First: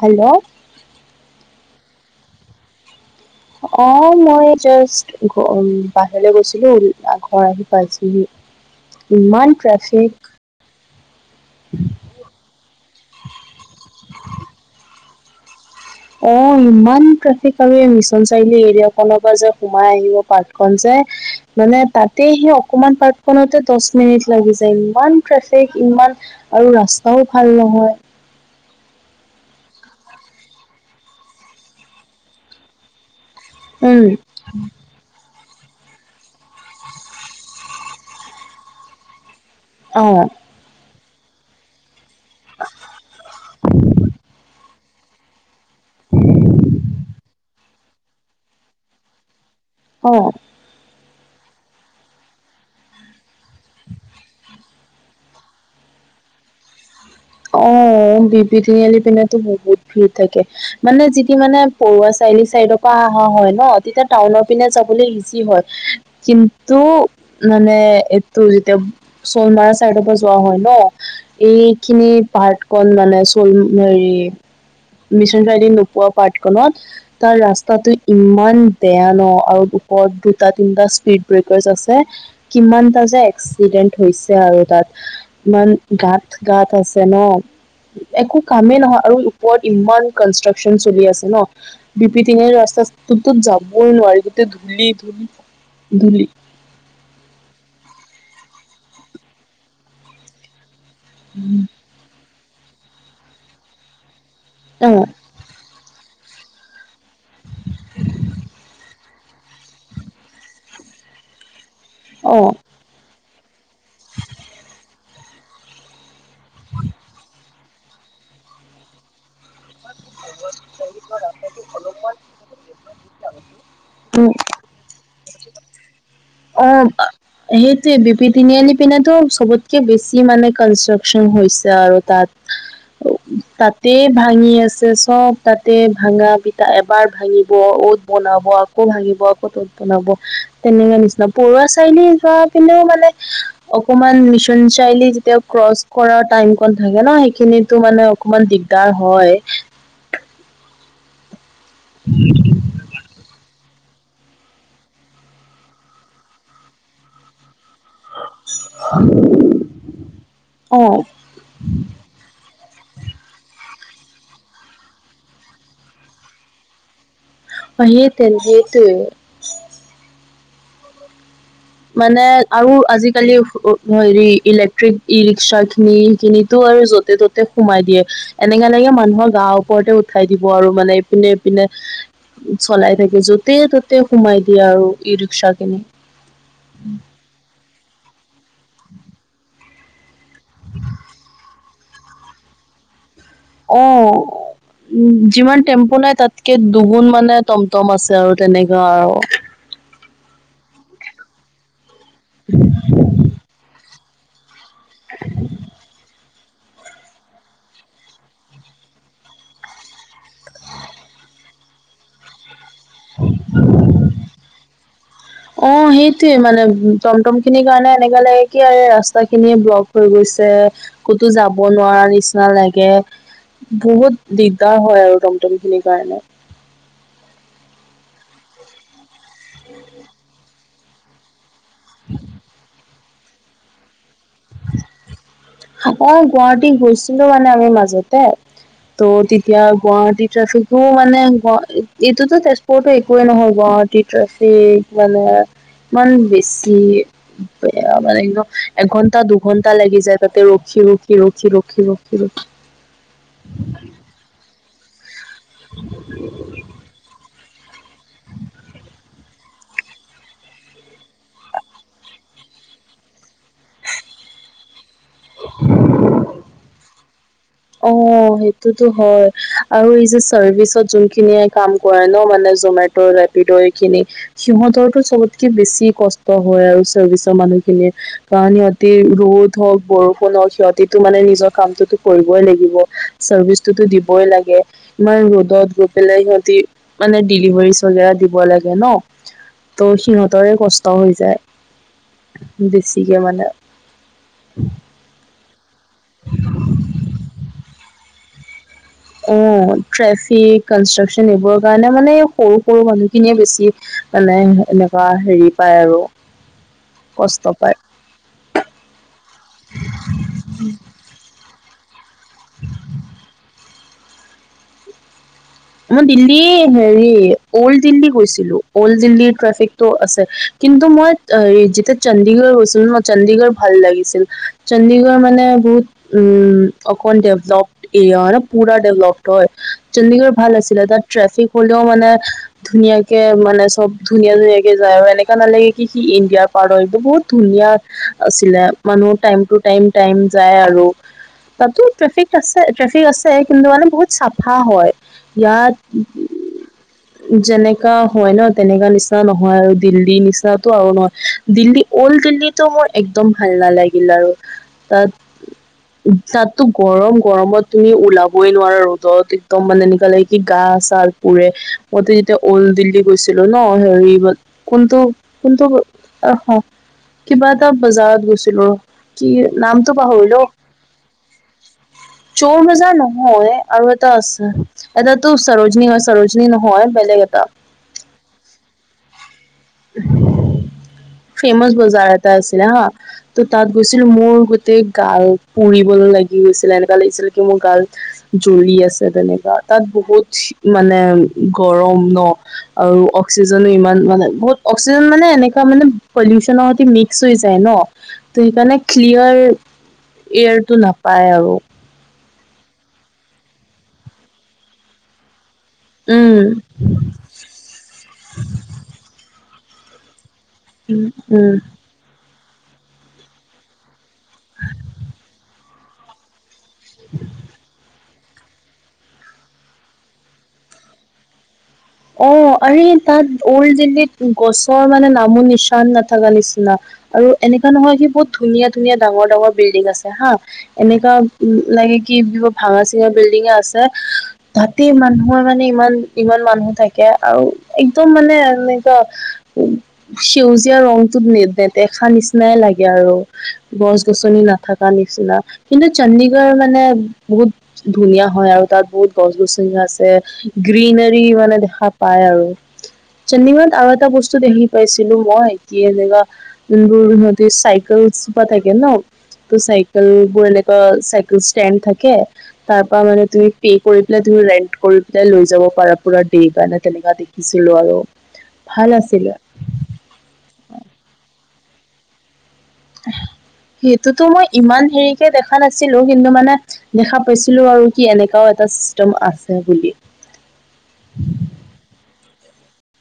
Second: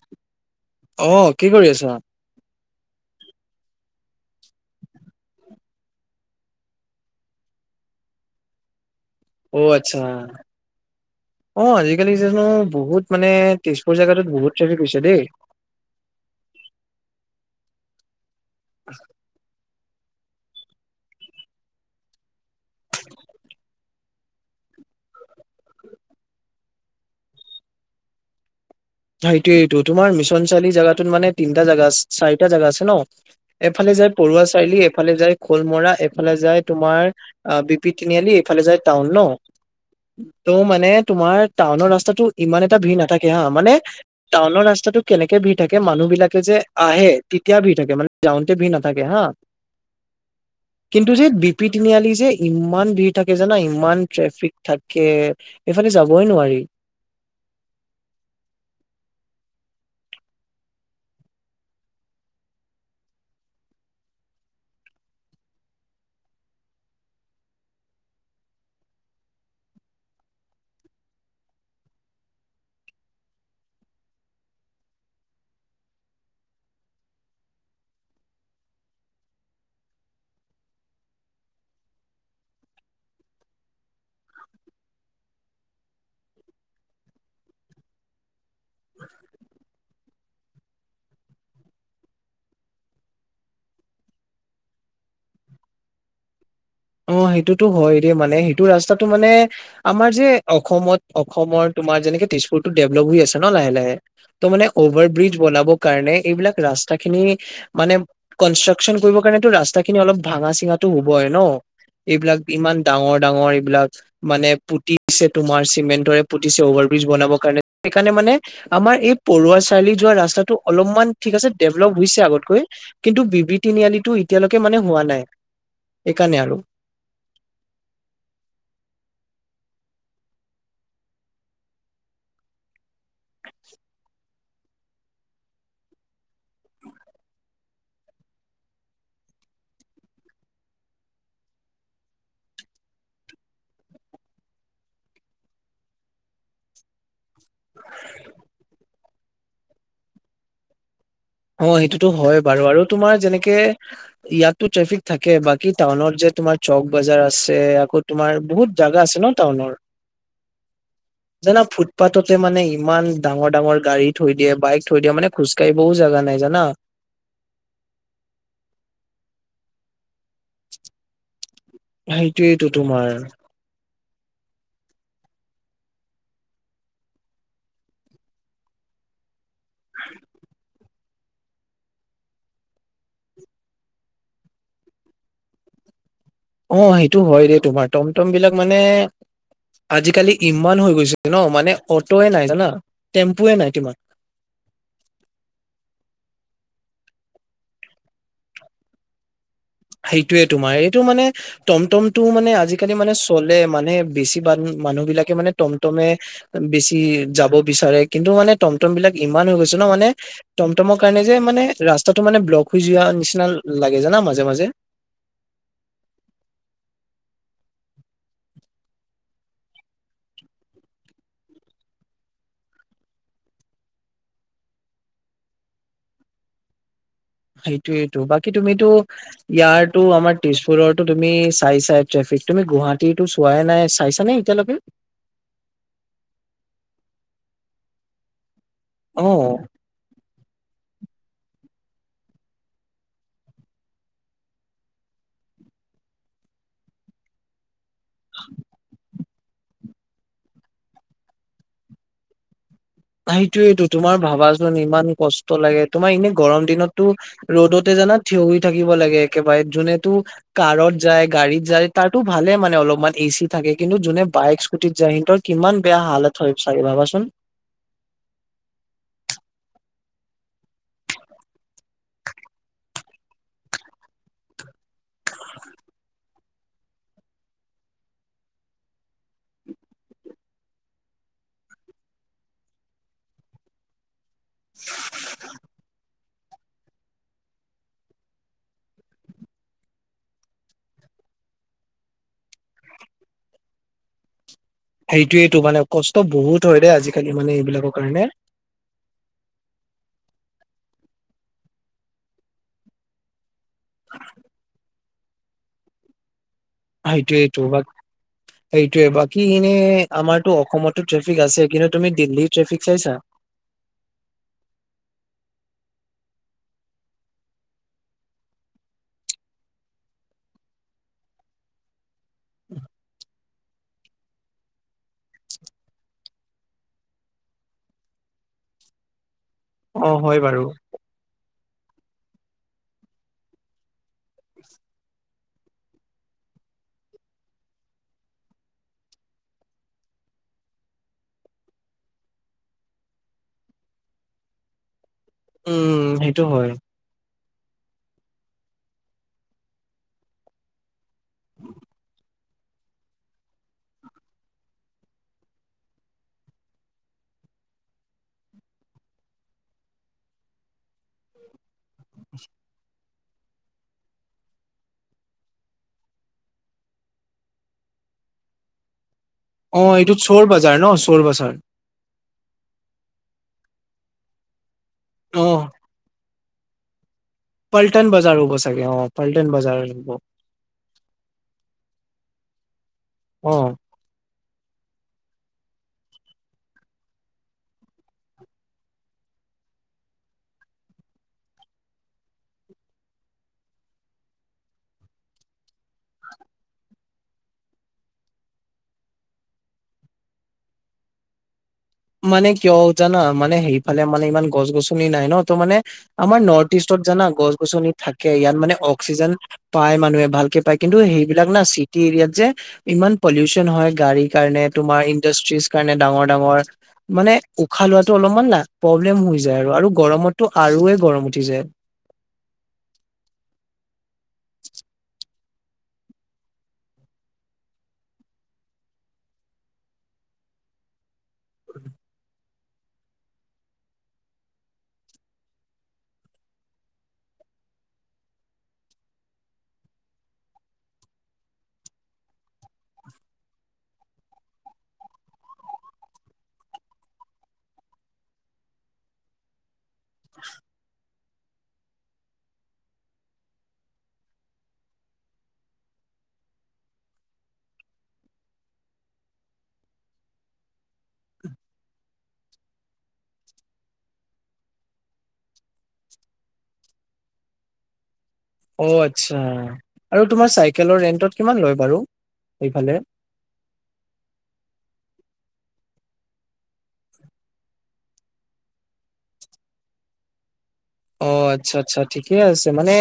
Hello অ কি কৰি আছা অ মই জাষ্ট ঘ বাহিৰলৈ গৈছিলো ঘৰ আহি পাইছোহি [inaudible] ইমান অ', আচ্ছা ট্ৰেফিক অ আজিকালি জানো বহুত মানে তেজপুৰ জেগাতোত বহুত ট্ৰেফিক হৈছে দেই। অ ইমান ট্ৰেফিক আৰু মিছন চাৰিআলি এৰিয়া ফালৰ পৰা যে সোমাই আহিব পাৰ্টখন যে মানে তাতে সেই অকমান পাৰ্টখনতে দহ মিনিট লাগি যায়। ইমান ট্ৰেফিক ইমান আৰু ৰাস্তাও ভাল নহয়। সেইটোৱেটো তোমাৰ মিছন চাৰিলি জেগাটোত মানে তিনিটা জাগা চাৰিটা জাগা আছে ন? এফালে উম যায় পৰু়ৱা চাৰিআলি এইফালে যায় খলমৰা, এইফালে যায় তোমাৰ বিপি তিনিআলি, এইফালে যায় টাউন ন? অ ত মানে তোমাৰ টাউনৰ ৰাস্তাটো ইমান এটা ভিৰ নাথাকে হা মানে টাউনৰ ৰাস্তাটো কেনেকে ভিৰ থাকে মানুহ বিলাকে যে আহে তেতিয়া ভিৰ থাকে মানে যাওঁতে ভি নাথাকে হা। অ। কিন্তু যে বি পি তিনিআলি যে ইমান ভিৰ থাকে জানা, ইমান ট্ৰেফিক থাকে। এইফালে যাবই নোৱাৰি। [inaudible] বি বি তিনিআলি পিনেতো বহুত ভিৰ থাকে, মানে যিদি মানে পৰুৱা চাৰিলি চাইডক পা হয় হয় ন তেতিয়া টাউনৰ পিনে যাবলৈ ইজি হয় কিন্তু মানে এইটো যেতিয়া চলমাৰা চাইডৰ পৰা যোৱা হয় ন এই খিনি পাৰ্ট কল মানে চলমেৰি মিছন চাৰিআলিৰ নোপোৱা পাঠখনত তাৰ ৰাস্তাটো ইমান বেয়া ন আৰু ওপৰত দুটা তিনটা স্পীড ব্ৰেকাৰছ আছে, কিমানটা যে এক্সিডেন্ট হৈছে আৰু তাত ইমান গাত গাত আছে ন একো কামেই নহয় আৰু ওপৰত ইমান কনষ্ট্ৰাকচন চলি আছে ন বিপি তিনিআলিৰ ৰাস্তাটোতো যাবই নোৱাৰি গোটেই ধূলি-ধূলি-ধূলি। অ সেইটো টো হয় দে মানে সেইটো ৰাস্তাতো মানে আমাৰ যে অসমত অসমৰ তোমাৰ যেনেকে তেজপুৰতো ডেভেলপ হৈ আছে ন লাহে লাহে, ত' মানে অ অভাৰ ব্ৰিজ বনাবৰ কাৰণে এইবিলাক ৰাস্তা খিনি মানে কনষ্ট্ৰাকশচন কৰিবৰ কাৰণেতটো ৰাস্তা খিনি অলপ ভাঙা চিঙাটো হ'বই ন, অ এইবিলাক ইমান ডাঙৰ ডাঙৰ এইবিলাক মানে পুতিছে তোমাৰ চিমেণ্টৰে পুতিছে অভাৰব্ৰীজ বনাবৰ কাৰণে, সেইকাৰণে মানে আমাৰ এই পৰুৱা চাৰিলি যোৱা ৰাস্তাটো অলপমান ঠিক আছে ডেভলপ হৈছে আগতকৈ কিন্তু বি পি তিনি আলিটো উম এতিয়ালৈকে মানে হোৱা নাই। সেইকাৰণে আৰু। অ সেইটোৱে বি পি তিনিআলি পিনেটো চবতকে বেছি মানে কনষ্ট্ৰাকচন হৈছে আৰু তাত [inaudible] তাতে ভা ভাঙি আছে চব তাতে ভাঙা পিটা এবাৰ ভাঙিব, অট বনাব আকৌ আকৌ ভাঙিব আকৌ ত'ত বনাব তেনেকুৱা নিচিনা। পৰুৱা চাৰিআলি যোৱা পিনেও মানে অকমান মিছন চাৰিলি যেতিয়া ক্ৰচ কৰা টাইম কন থাকে ন সেইখিনিতো মানে অকনমান দিগ তাৰ হয় অ সেইটোতো হয় বাৰু আৰু তোমাৰ যেনেকে ইয়াততো ট্ৰেফিক থাকে বাকী টাউনত যে তোমাৰ চক বজাৰ আছে আকৌ তোমাৰ বহুত জাগা আছে ন টাউনৰ অ জানা ফুটপাথতে মানে ইমান ডাঙৰ ডাঙৰ গাড়ী থৈ দিয়ে, বাইক থৈ দিয়ে, মানে খোজকাঢ়িবও বহু জেগা নাই নাই জানা। অঁ সেইতে সেইটোৱে। মানে সেইটোয়েইটো আৰু তোমাৰ আজিকালি- হেৰি ইলেক্ট্ৰিক ই ৰিক্সা খিনি, সেই খিনিতো আৰু য'তে ত'তে সোমাই দিয়ে। এনেকে এনেকে মানুহৰ গাৰ ওপৰতে উঠাই দিব আৰু মানে- ইপিনে সিপিনে চলাই থাকে, যতে ত'তে সোমাই দিয়ে আৰু ই ৰিক্সা খিনি। অঁ সেইটো হয় দেই। তোমাৰ টমটম বিলাক মানে- আজিকালি ইমান হৈ গৈছে ন মানে অটোয়ে নাই জানা। টেম্পু এ নাই। অঁ। তোমাৰ উম যিমান টেম্পু নাই তাতকে দুগুণ মানে টমটম আছে আৰু তেনেকা আৰু। সেইটোয়ে তোমাৰ, এইটো মানে টমটমটো মানে আজিকালি মানে চলে মানে বেছি বা- মানুহ বিলাকে মানে টমটমে- বেছি যাব বিচাৰে কিন্তু মানে টমটম বিলাক ইমান হৈ গৈছে ন মানে- টমটমৰ কাৰণে যে মানে ৰাস্তাটো মানে ব্লক হৈ যোৱা নিচিনা লাগে জানা মাজে মাজে। উ [unintelligible] অঁ সেইটোৱে মানে টমটম খিনিৰ কাৰণে এনেকা লাগে কি আৰু ৰাস্তা খিনিয়ে ব্লক হৈ গৈছে। ক'তো যাব নোৱাৰা নিচিনা লাগে। বহুত দিগদাৰ হয় আৰু টমটম খিনিৰ কাৰণে। সেইটোয়েইটো। বাকী তুমিতো ইয়াৰো আমাৰ তেজপুৰৰটো তুমি- চাইছাই ট্ৰেফিক। তুমি গুৱাহাটীৰটো চোৱাই নাই চাইছা নে এতিয়ালৈকে? অঁ গুৱাহাটী গৈছিলোঁ মানে আমি মাজতে, ত' অ তেতিয়া গুৱাহাটীত- ট্ৰেফিকো মানে গ এইটোতো তেজপুৰতো একোৱে নহয়, গুৱাহাটী ট্ৰেফিক মানে! ইমান বেছি বেয়া মানে একদম এঘণ্টা দুঘন্টা লাগি যায়। তাতে ৰখি ৰখি ৰখি ৰখি ৰখি ৰখি। সেইটোয়েইটো, তোমাৰ ভাবা- চোন ইমান কষ্ট লাগে, তোমাৰ এনে গৰম দিনততো ৰ'দতে জানা থিয় হৈ থাকিব লাগে। একেবাৰে যোনে তো- কাৰত যায়, গাড়ীত যায় তাৰতো ভালে মানে অলপমান এচি থাকে কিন্তু যোনে বাইক স্কুটিত যায় সিহঁতৰ- কিমান বেয়া হালত হয় চাগে ভাবাচোন। অঁ সেইটোতো হয় আৰু এই যে চাৰ্ভিচত যোনখিনিয়ে কাম কৰে ন মানে জমে- তৰ, ৰেপিড এইখিনি। সিহঁতৰতো চবতকে বেছি কষ্ট হয় আৰু চাৰ্ভিচৰ মানুহখিনিৰ। কাৰণ সিহঁতি ৰ'দ হওঁক, বৰষুণ হওঁক সিহঁতিটো মানে নিজৰ কামটোতো কৰিব- লাগিহ, চাৰ্ভিচটোটো দিবই লাগে ইমান ৰ'দত গৈ পেলাই সিহঁতি। মানে ডেলিভাৰী চলিয়াই দিব লাগে ন। ত' সিহঁতৰে কষ্ট হৈ যায় বেছিকে মানে। সেইটোয়েটো মানে কষ্ট বহুত হয় দেই আজিকালি মানে এইবিলাকৰ কাৰণে। অঁ ট্ৰেফিক, কনষ্ট্ৰাকচন এইবোৰৰ কাৰণে মানে সৰু সৰু মানুহ খিনিয়ে বেছি- মানে এনেকুৱা হেৰি পায় আৰু। কষ্ট সেইটোয়েটো পায়। বা- সেইটোৱে। বাকী এনে আমাৰ অসমতো ট্ৰেফিক আছে কিন্তু তুমি দিল্লীৰ ট্ৰেফিক চাইছা? মই দিল্লী হেৰি অল্ড দিল্লী গৈছিলোঁ, অল্ড দিল্লীৰ ট্ৰেফিকটো আছে কিন্তু মই- অঁ হেৰী যেতিয়া চণ্ডীগড় গৈছিলোঁ না চণ্ডীগড় ভাল লাগিছিল। চণ্ডীগড় মানে বহুত- উম অকল ডেভলোপ্ড এৰিয়া মানে পুৰা ডেভলোপ্ড হয়। অ চণ্ডীগড়- হয় ভাল বাৰু আছিলে তাত ট্ৰেফিক হ'লেও মানে- ধুনীয়াকে মানে চব ধুনীয়া ধুনীয়াকে যায় আৰু এনেকা নালাগে কি সি ইণ্ডিয়াৰ পাৰ্ট হয় বহুত ধুনীয়া আছিলে মানুহ টাইম টু টাইম টাইম যায় আৰু। তাতো ট্ৰেফিক আছে ট্ৰেফিক আছে কিন্তু মানে বহুত চাফা হয়। ইয়াত উম সেইটো হয় যেনেকা হয় ন তেনেকা নিচিনা নহয় আৰু দিল্লীৰ নিচিনাটো আৰু নহয়। দিল্লী অল্ড দিল্লীতো মোৰ একদম ভাল নালাগিল আৰু। তাত তাতটো গৰম, গৰমত তুমি ওলাবই নোৱাৰা ৰ'দত একদম মানে এইফালে কি গাৰ ছাল পুৰে মইতো যেতিয়া ওল্ড দিল্লীত গৈছিলো ন হেৰি বাট কোনটো কোনটো আহ হ কিবা এটা বজাৰত গৈছিলো, কি অঁ নামটো এইটো চোৰ বাজাৰ ন চোৰ বাজাৰ। চোৰ বাজাৰ নহয় আৰু এটা আছে এটা তো অ চাৰজনি হয় চাৰজ নি নহয় বেলেগ এটা পাল্টন বাজাৰ হব চাগে অঁ পাল্টন বাজাৰ হ'ব। ফেমাছ বজাৰ এটা আছিলে হা তো অ তাত গৈ ছিলো মোৰ গোটেই গাল পুৰিবলৈ লাগি গৈছিলে এনেকুৱা লাগিছিল কি মোৰ গাল জ্বলি আছে তেনেকা তাত বহুত মানে গৰম ন আৰু অক্সিজেনো ইমান মানে বহুত অক্সিজেন মানে এনেকুৱা মানে পলিউচনৰ সৈতে মিক্স হৈ যায় ন, ত' সেইকাৰণে ক্লিয়াৰ এয়াৰটো নাপায় আৰু। মানে কিয় জানা মানে সেইফালে মানে ইমান গছ গছনি নাই ন ত' মানে উম আমাৰ নৰ্থ ইষ্টত জানা গছ গছনি থাকে ইয়াত মানে অক্সিজেন পাই মানুহে ভালকে পায় কিন্তু উম সেইবিলাক উম না চিটি এৰিয়াত যে ইমান পলিউচন হয় গাড়ী কাৰণে তোমাৰ ইণ্ডাষ্ট্ৰিজ কাৰণে ডাঙৰ ডাঙৰ মানে উশাহ লোৱাটো অলপমান না প্ৰব্লেম হৈ যায় আৰু, আৰু গৰমতটো আৰুয়ে গৰম উঠি যায়। অঁ আৰে তাত ওল্ড দিল্লীত গছৰ মানে নামো নিচান নাথাকা নিচিনা। আৰু এনেকা নহয় সি বহুত ধুনীয়া ধুনীয়া ডাঙৰ ডাঙৰ বিল্ডিং আছে হা এনেকা উম লাগে কি ধুপ ভাঙা চিঙা বিল্ডিঙে আছে তাতেই মানুহৰ মানে ইমান ইমান মানুহ থাকে আৰু একদম মানে এনেকোৱা সেউজীয়া ৰংতোত নে নেদেখা নিচিনাই লাগে আৰু, গছ গছনি না থাকা নিচিনা কিন্তু, চণ্ডীগড় মানে বহুত ধুনীয়া হয় আৰু তাত বহুত গছ গছনি আছে গ্ৰীনেৰী মানে দেখা পাই আৰু চণ্ডিগড়ত আৰু এটা বস্তু দেখি পাইছিলো মই কি এনেকা যোনবোৰ সিহঁতে চাইকেল চিপা থাকে ন তো চাইকেলবোৰ এনেকা চাইকেল ষ্টেণ্ড থাকে। তাৰ পৰা মানে তুমি পে কৰি পেলাই তুমি ৰেন্ট কৰি পেলাই লৈ যাব পাৰা পুৰা এইকাৰনে তেনেকুৱা দেখিছিলো আৰু। অ' ভাল আছিলে আচ্ছা, আৰু তোমাৰ চাইকেলৰ ৰেণ্টত কিমান লয় বাৰু সেইফালে? সেইটোতো মই ইমান হেৰিকে দেখা নাছিলো কিন্তু মানে দেখা পাইছিলো আৰু কি এনেকাও এটা চিষ্টেম আছে বুলি। অ' আচ্ছা আচ্ছা ঠিকে আছে, মানে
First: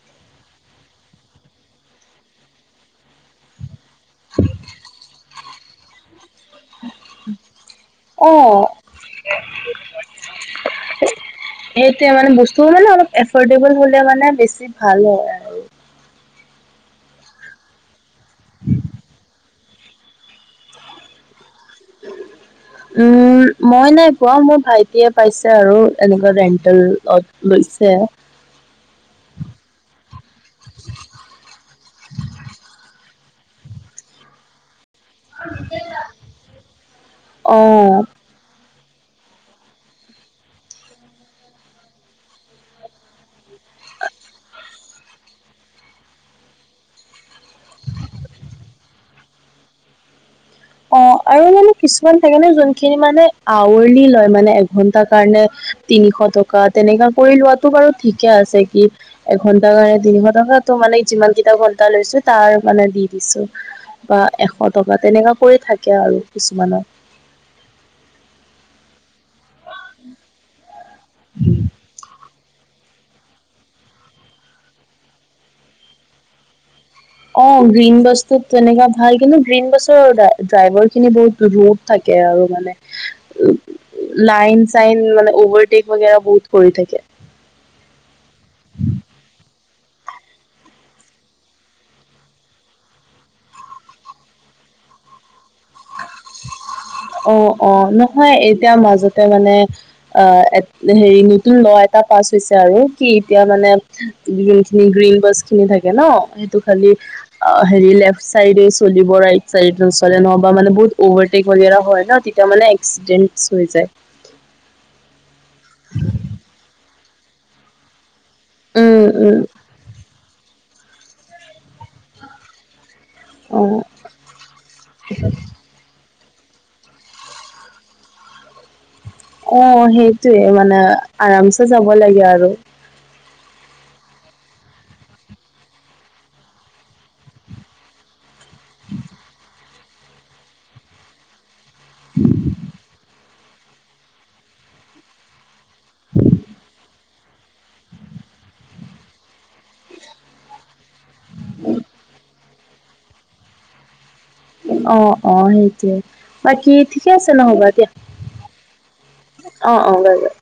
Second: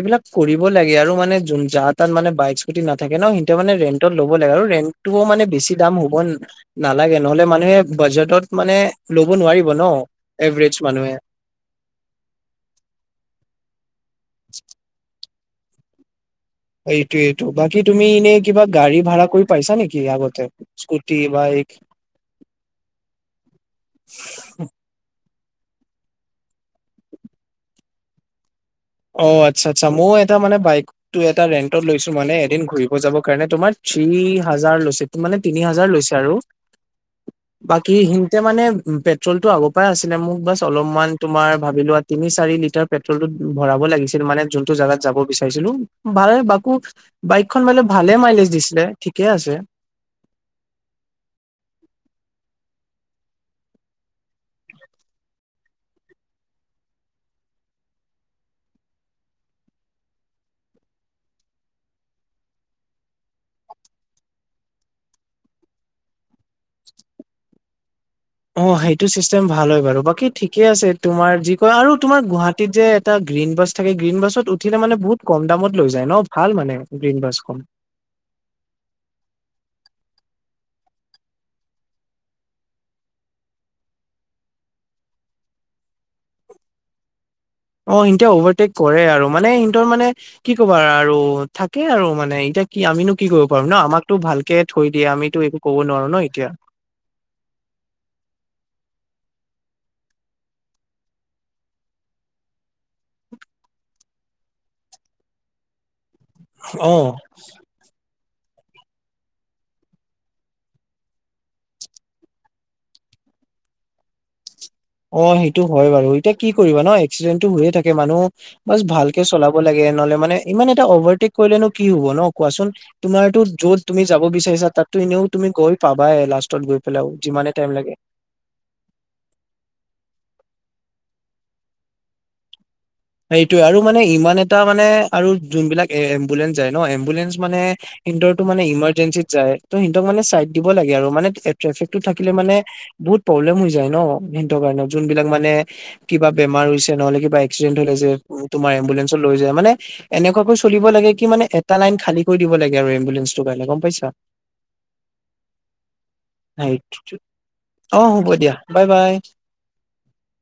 এইবিলাক কৰিব লাগে আৰু মানে যোন যাৰ তাত মানে বাইক স্কুটি নাথাকে ন সিহঁতে মানে ৰে ণ্টত ল'ব লাগে আৰু ৰেন্টটোও মানে বেছি দাম হ'ব নালাগে নহ'লে মানুহে অ বাজেটত মানে ল'ব নোৱাৰিব ন এভৰেজ মানুহে। সেইটোৱে মানে বস্তু মানে অলপ এফৰ্ডেবল হলে মানে বেছি ভাল হয়। আৰু এইটোৱেটো, বাকী তুমি এনেই কিবা গাড়ী ভাড়া কৰি পাইছা নেকি আগতে স্কুটি, বাইক- উম' মই নাই পোৱা মোৰ ভাইট- এতিয়া পাইছে আৰু এনেকুৱা ৰেণ্টেলত লৈছে। অ' আৎচ্ছা আৎচ্ছা ময়ো এটা মানে বাইক- তো এটা ৰেন্টত লৈছো মানে এদিন ঘুৰিব যাব কাৰণে তোমাৰ থ্ৰি হাজাৰ লৈছে। মানে তিনি হাজাৰ লৈছে আৰু বাকী অ', সিঁ- এতিয়া মানে উম পেট্ৰলটো আগৰ পাই আছিলে মোক বাছ অলপমান তুমি ভাবি লোৱা তিনি চাৰি লিটাৰ পেট্ৰলতো- ভৰাব লাগিছিল মানে যোনটো জাগাত যাব বিচাৰিছিলো বায়ে বাকো- বাইকখন মানে ভালে মাইলেজ দিছিলে ঠিকে আছে। অঁ আৰু মানে কিছুমান থাকে ন যোনখিনি মানে আওৰলি লয় মানে এঘন্টা কাৰণে। তিনিশ টকা তেনেকা কৰি লোৱাটো বাৰু ঠিকে আছে কি- এঘন্টাৰ কাৰণে তিনিশ টকাটো মানে যিমান কেইটা ঘন্টা লৈছো তাৰ মানে দি দিছো। বা এশ টকা তেনেকা কৰি থাকে আৰু কিছুমানৰ। অঁ সেইটো চিষ্টেম ভাল হয় বাৰু বাকী ঠিকে আছে তোমাৰ যি কয় আৰু তোমাৰ গুৱাহাটীত যে- এটা গ্ৰীণ বাছ থাকে গ্ৰীণ বাছত উঠিলে মানে বহুত কম দামত লৈ যায় ন ভাল মানে। গ্ৰীণ বাছখন অঁ গ্ৰীণ বাছ- ত তেনেকা ভাল কিন্তু গ্ৰীণ বাছৰ ড্ৰাইভাৰ খিনি বহুত ৰোপ থাকে আৰু মানে। লাইন চাইন মানে অভাৰটেক বাগেৰা বহুত কৰি থাকে। অঁ ইনতে অভাৰটেক কৰে আৰু মানে ইনতৰ মানে- কি কবা আৰু? থাকে আৰু মানে এতিয়া কি আমিনো কি কৰিব পাৰো ন আমাকতো ভালকে থৈ দিয়ে আমিতো একো- ক'ব নোৱাৰো ন এতিয়া। অঁ অঁ নহয় এতিয়া মাজতে মানে- আহ এ হেৰি নতুন ল এটা পাছ হৈছে আৰু কি এতিয়া মানে- যোনখিনি গ্ৰীণ বাছ খিনি থাকে ন- ত অ খালি হেৰি লেফট চাইডে চলিব ৰাইট চাইড নচলে নহ'ব মানে বহুত- অভাৰটেক বাগেৰা হয় ন তেতিয়া মানে একচটেন্স হৈ যায়। অঁ সেইটো হয় বাৰু এতিয়া কি কৰিবা ন? এক্সিডেণ্টটো হৈয়ে থাকে মানুহ- বাচ উম ভালকে উম চলাব লাগে নহ'লে মানে ইমান এটা অভাৰটেক কৰিলেনো কি হব ন কোৱাচোন? তোমাৰতো অ য'ত তুমি- যাব বিচাৰিছা তাততো এনেও তুমি গৈ পাবাই লাষ্টত গৈ পেলাইও যিমানে টাইম লাগে। অঁ সেইটোৱে মানে আৰামছে যাব লাগে আৰু। সেইটোৱে আৰু মানে ইমান এটা মানে আৰু যোনবিলাক এ এম্বুলেন্ঞ্চ যায় ন এম্বুলেন্ঞ্চ মানে- ইন্টৰটো মানে ইমাৰ্জেঞ্চিত যায়, ত সিহঁক মানে চাইড দিব লাগে আৰু মানে ট্ৰেফিকটো থাকিলে মানে- বহুত প্ৰব্লেম হৈ যায় ন হিনতৰ কাৰণে যোন বিলাক মানে- কিবা বেমাৰ হৈছে নহ'লে কিবা এক্সিডেন্ট হলে যে তোমাৰ এম্বুলেঞ্চ- চত লৈ যায় মানে এনেকুৱাকৈ চলিব লাগে কি মানে এটা লাইন খালী কৰি দিব লাগে। গে আৰু এই এম্বুুললেন্সটোৰ কাৰণে গম পাইছা? অঁ অঁ সেইটোৱে বাকী হয়। ঠিকে আছে নহবা দিয়া। অ হ'ব দিয়া বাই বাই অঁ অঁ, বাই বাই।